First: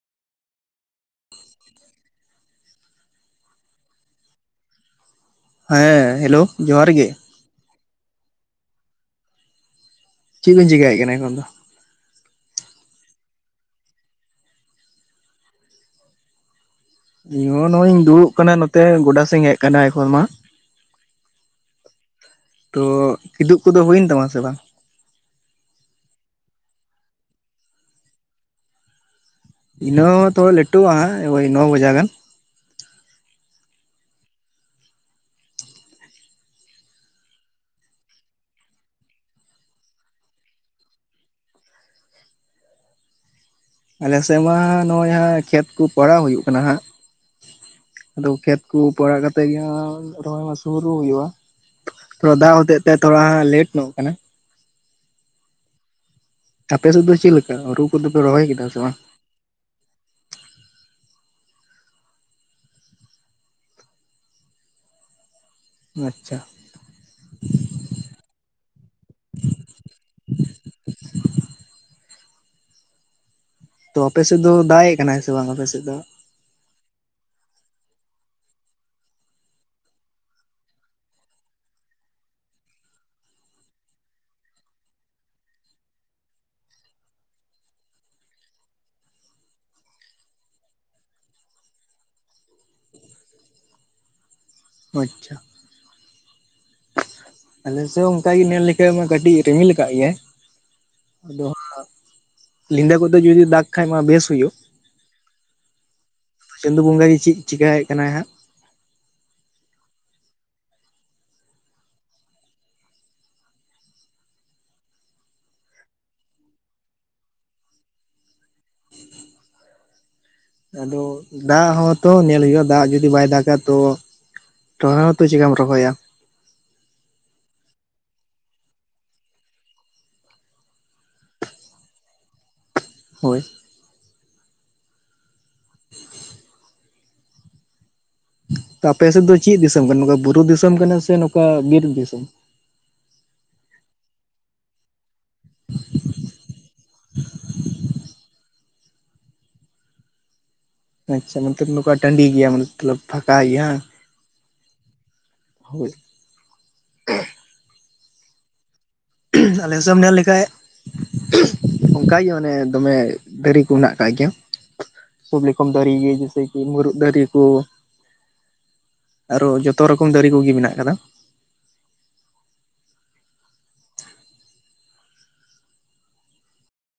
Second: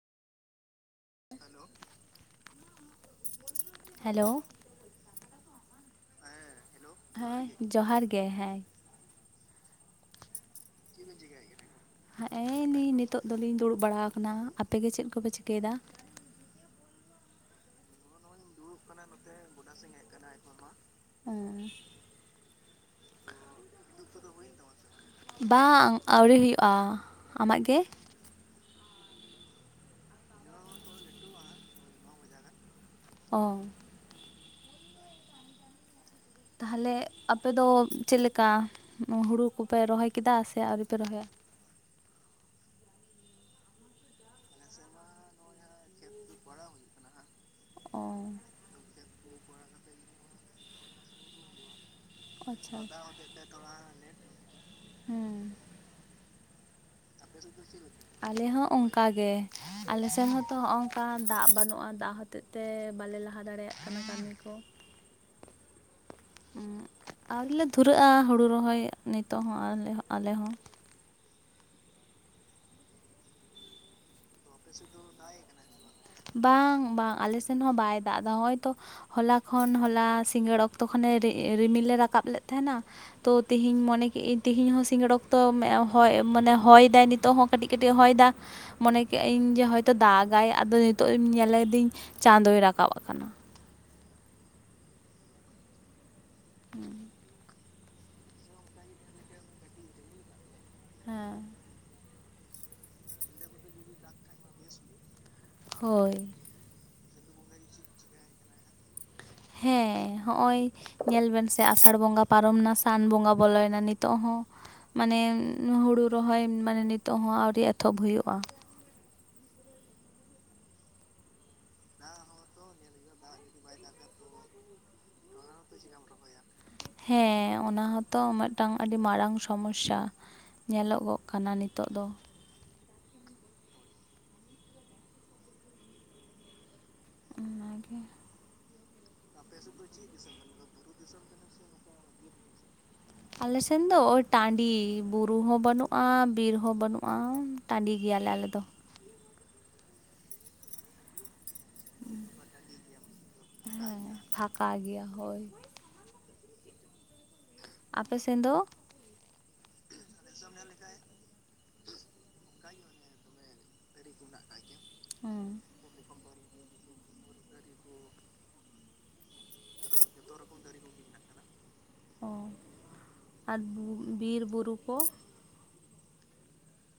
Hello ᱦᱮᱸ hello ᱡᱚᱦᱟᱨ ᱜᱮ᱾ ᱦᱮᱸ ᱡᱚᱦᱟᱨ ᱜᱮ ᱦᱮᱸ᱾ ᱵᱤᱱ ᱪᱮᱠᱟᱭᱮᱫ ᱪᱮᱫ ᱮᱢ ᱠᱟᱱᱟ ᱮᱠᱷᱚᱱ ᱫᱚ? ᱪᱮᱠᱟᱭᱟ [unintelligible] ᱦᱮᱸ ᱮᱞᱤᱤᱧ ᱱᱤᱛᱚᱜᱜ ᱫᱚᱞᱤᱧ ᱫᱩᱲᱩᱵ ᱵᱟᱲᱟ ᱟᱠᱟᱱᱟ᱾ ᱟᱯᱮᱜ ᱜᱮ ᱪᱮᱫ ᱠᱚᱯᱮ ᱪᱤᱠᱟᱹᱭᱮᱫᱟ? ᱤᱧᱦ ᱱᱚᱜ ᱤᱧ ᱫᱩᱲᱩᱵ ᱟᱠᱟᱱᱟ ᱱᱚᱛᱮ ᱜᱚᱰᱟ ᱥᱮᱧ ᱦᱮᱡ ᱟᱠᱟᱱᱟ ᱮᱠᱷᱚᱱ ᱢᱟ᱾ ᱦᱚᱸ ᱛᱚ ᱠᱤᱫᱩᱵ ᱠᱚᱫᱚ ᱦᱩᱭᱮᱱ ᱛᱟᱢᱟ ᱥᱮ ᱵᱟᱝ? ᱵᱟᱝ ᱟᱹᱣᱨᱤ ᱦᱩᱭᱩᱜᱼᱟ᱾ ᱟᱢᱟᱜ ᱜᱮ? ᱤᱱᱟᱹ ᱦᱚᱸ ᱛᱷᱚᱲᱟ ᱞᱟᱹᱴᱩᱜᱼᱟ ᱦᱟᱸᱜ ᱳᱭ ᱱᱚ ᱵᱟᱡᱟᱜ ᱜᱟᱱ᱾ ᱚ ᱛᱟᱦᱚᱞᱮ ᱟᱯᱮ ᱫᱚ ᱪᱮᱫ ᱞᱮᱠᱟ ᱦᱩᱲᱩ ᱠᱚᱯᱮ ᱨᱚᱦᱚᱭ ᱠᱮᱫᱟ ᱥᱮ ᱟᱹᱣᱨᱤᱯᱮ ᱨᱚᱦᱚᱭᱟ? ᱟᱞᱮᱥᱮᱫ ᱢᱟ ᱱᱚᱜᱼᱚᱭ ᱡᱟᱦᱟᱸ ᱠᱷᱮᱛ ᱮᱛ ᱠᱚ ᱯᱨᱟᱣ ᱦᱩᱭᱩᱜ ᱠᱟᱱᱟ ᱦᱟᱸᱜ, ᱚ ᱟᱫᱚ ᱠᱷᱮᱛ ᱠᱚ ᱯᱟᱲᱟᱣ ᱠᱟᱛᱮ ᱛᱮᱜᱮ ᱨᱚᱦᱚᱭ ᱢᱟᱟᱥ ᱦᱩᱨᱩ ᱦᱩᱭᱩᱜᱼᱟ ᱛᱷᱚᱲ ᱫᱟᱜ ᱟᱪᱪᱷᱟ ᱦᱚᱛᱮᱡ ᱛᱮ ᱛᱷᱚᱲᱟ ᱞᱮᱴ ᱧᱚᱜ ᱟᱠᱟᱱᱟ᱾ ᱦᱮᱸ ᱟᱯᱮ ᱥᱩᱫ ᱪᱮ ᱟᱞᱮ ᱦᱚᱸ ᱚᱱᱠᱟ ᱜᱮ ᱟᱞᱮ ᱥᱮᱱ ᱦᱚᱸᱛᱚ ᱱᱚᱜ ᱱᱚᱝᱠᱟ ᱫᱟᱜ ᱵᱟᱹᱱᱩᱜᱼᱟ ᱫᱟᱜ ᱦᱚᱛᱮᱡ ᱛᱮ ᱵᱟᱞᱮ ᱞᱟᱦᱟ ᱫᱟᱲᱮᱭᱟᱜ ᱠᱟᱱᱟ ᱠᱟᱹᱢᱤ ᱠᱚ᱾ ᱟᱪᱪᱷᱟ ᱟᱨᱞᱮ ᱫᱷᱩᱨᱟᱹᱜᱼᱟ ᱦᱳᱲᱩ ᱨᱚᱦᱚᱭ ᱱᱤᱛᱚᱜ ᱦᱚᱸᱞᱮ ᱟᱞᱮ ᱦᱚᱸ ᱛᱚ ᱟᱯᱮᱥᱮᱫ ᱫᱚ ᱫᱟᱜᱜ ᱠᱟᱱᱟᱭ ᱥᱮ ᱵᱟᱝ ᱟᱯᱮᱥᱮᱫ ᱫᱚ? ᱵᱟᱝ ᱵᱟᱝ ᱟᱞᱮ ᱥᱮᱱ ᱦᱚᱸ ᱵᱟᱭ ᱫᱟᱜ ᱮᱫᱟ ᱦᱚᱜᱼᱚᱭ ᱛᱚ ᱦᱚᱞᱟ ᱠᱷᱚᱱ ᱦᱚᱞᱟ ᱥᱤᱸᱜᱟᱹᱲ ᱚᱠᱛᱚ ᱠᱷᱚᱱᱮ ᱨᱤᱢᱤᱞᱮ ᱨᱟᱠᱟᱵ ᱞᱮᱫ ᱛᱟᱦᱮᱱᱟ᱾ ᱛᱚ ᱛᱤᱦᱤᱧ ᱢᱚᱱᱮ ᱠᱮᱫᱟᱹᱧ ᱛᱤᱦᱤᱧ ᱦᱚᱸ ᱥᱤᱸᱜᱟᱲ ᱚᱠᱛᱚ ᱦᱚ ᱢᱟᱱᱮ ᱦᱚᱭ ᱫᱟᱭ ᱱᱤᱛᱚᱜ ᱦᱚᱸ ᱠᱟᱹᱴᱤᱡ ᱠᱟᱹᱴᱤᱡ ᱦᱚᱭ ᱫᱟᱭ ᱫᱟ᱾ ᱢᱚᱱᱮ ᱠᱮᱜᱼᱟᱹᱧ ᱡᱮ ᱦᱳᱭᱛᱳ ᱫᱟᱜᱟᱭ ᱟᱫᱚ ᱱᱤᱛᱳᱜ ᱧᱮᱞᱤᱫᱟᱹᱧ ᱪᱟᱸᱫᱚᱭ ᱨᱟᱠᱟᱵ ᱟᱠᱟᱱᱟ᱾ ᱟᱪᱪᱷᱟ ᱦᱮᱸ [unintelligible] ᱟᱞᱮᱮᱥ ᱚᱱᱠᱟᱜᱮ ᱧᱮᱞ ᱞᱮᱠᱷᱷᱟᱡ ᱢᱟ ᱠᱟᱹᱴᱤᱡ ᱨᱤᱢᱤᱞ ᱟᱠᱟᱫ ᱜᱮᱭᱟᱭ ᱦᱮᱸ ᱟᱫᱚ ᱧᱸᱤᱫᱟᱹ ᱠᱚᱛᱮ ᱡᱩᱫᱤ ᱫᱟᱜᱽ ᱠᱷᱟᱡ ᱢᱟ ᱵᱮᱥ ᱦᱩᱭᱩᱜ᱾ ᱦᱳᱭ ᱪᱟᱸᱫᱩ ᱵᱚᱸᱜᱟ ᱜᱮᱮ ᱪᱮᱫ ᱪᱤᱠᱟᱹᱭᱮᱫ ᱠᱟᱱᱟᱭ ᱦᱟᱸᱜ᱾ ᱦᱮᱸ ᱦᱚᱜᱼᱚᱭ ᱧᱮᱞ ᱵᱮᱱ ᱥᱮ ᱟᱥᱟᱲ ᱵᱚᱸᱜᱟ ᱯᱟᱨᱚᱢᱱᱟ ᱥᱟᱱ ᱵᱚᱸᱜᱟ ᱵᱚᱞᱚᱭᱮᱱᱟ ᱱᱤᱛᱚᱜ ᱦᱚᱸ ᱢᱟᱱᱮ ᱦᱩᱲᱩ ᱨᱚᱦᱚᱭ ᱢᱟᱱᱮ ᱱᱤᱛᱚᱜ ᱦᱚᱸ ᱟᱹᱣᱨᱤ ᱮᱛᱚᱦᱚᱵ ᱦᱩᱭᱩᱜᱼᱟ᱾ ᱟᱫᱚ ᱫᱟᱜ ᱦᱚᱸᱛᱚ ᱧᱮᱞ ᱦᱩᱭᱩᱜᱼᱟ ᱫᱟᱜ ᱡᱩᱫᱤ ᱵᱟᱭ ᱫᱟᱜᱟ᱾ ᱛᱚ ᱨᱚᱦᱚᱭ ᱦᱚᱸᱛᱚ ᱪᱮᱠᱟᱢ ᱨᱚᱦᱚᱭᱟ᱾ ᱦᱮᱸ ᱚᱱᱟ ᱦᱚᱸᱛᱚ ᱢᱤᱫᱴᱟᱝ ᱟᱹᱰᱤ ᱢᱟᱨᱟᱝ ᱥᱚᱢᱚᱥᱥᱟ᱾ ᱧᱮᱞᱚᱜᱚᱜ ᱠᱟᱱᱟ ᱱᱤᱛᱚᱜ ᱫᱚ᱾ ᱦᱳᱭ [inaudible] ᱚᱱᱟᱜᱮ ᱛᱚ ᱟᱯᱮ ᱥᱮᱫ ᱫᱚ ᱪᱮᱫ ᱫᱤᱥᱚᱢ ᱠᱟᱱᱟ, ᱱᱚᱝᱠᱟ ᱵᱩᱨᱩ ᱫᱤᱥᱚᱢ ᱠᱟᱱᱟ ᱥᱮ ᱱᱚᱝᱠᱟ ᱵᱤᱨ ᱫᱤᱥᱚᱢ᱾ ᱟᱞᱮᱥᱮᱱ ᱫᱚ ᱳ ᱴᱟᱺᱰᱤ ᱵᱩᱨ ᱨᱩ ᱦᱚᱸ ᱵᱟᱹᱱᱩᱜᱼᱟ, ᱵᱤᱨ ᱦᱚᱸ ᱵᱟᱹᱱᱩᱜᱼᱟ, ᱴᱟᱺᱰᱤ ᱜᱮᱭᱟᱞᱮ ᱟᱞᱮ ᱫᱚ᱾ ᱟᱪᱪᱷᱟ ᱱᱚᱱᱛᱮ ᱱᱚᱝᱠᱟ ᱴᱟᱺᱰᱤ ᱜᱮᱭᱟ ᱢᱚᱛᱞᱚᱵ ᱯᱷᱟᱸᱠᱟ ᱜᱮᱭᱟ ᱵᱟᱝ᱾ ᱯᱷᱟᱠᱟ ᱜᱮᱭᱟ ᱦᱳᱭ᱾ ᱦᱳᱭ ᱟᱯᱮ ᱥᱮᱱ ᱫᱚ? ᱟᱞᱮ ᱥᱮᱢ ᱧᱮᱞ ᱞᱮᱠᱷᱟᱡ, ᱚᱱᱠᱟᱜᱮ ᱚᱱᱮ ᱫᱚᱢᱮ ᱫᱟᱨᱤ ᱠᱩ ᱢᱮᱱᱟᱜ ᱠᱟᱜ ᱜᱮᱭᱟ, ᱦᱮᱸ ᱠᱷᱩᱵ ᱞᱮᱠᱚᱢ ᱫᱟᱨᱤ ᱜᱤ ᱡᱮᱥᱮ ᱠᱤ ᱢᱩᱨᱩᱫ ᱫᱟᱨᱤ ᱠᱚ᱾ ᱟᱨᱚ ᱡᱚᱛᱚ ᱨᱚᱠᱚᱢ ᱫᱟᱨᱤ ᱠᱚᱜᱤ ᱢᱮᱱᱟᱜ ᱠᱟᱫᱟ᱾ ᱚ ᱟᱨ ᱵᱤᱨ ᱵᱩᱨᱩ ᱠᱚ᱾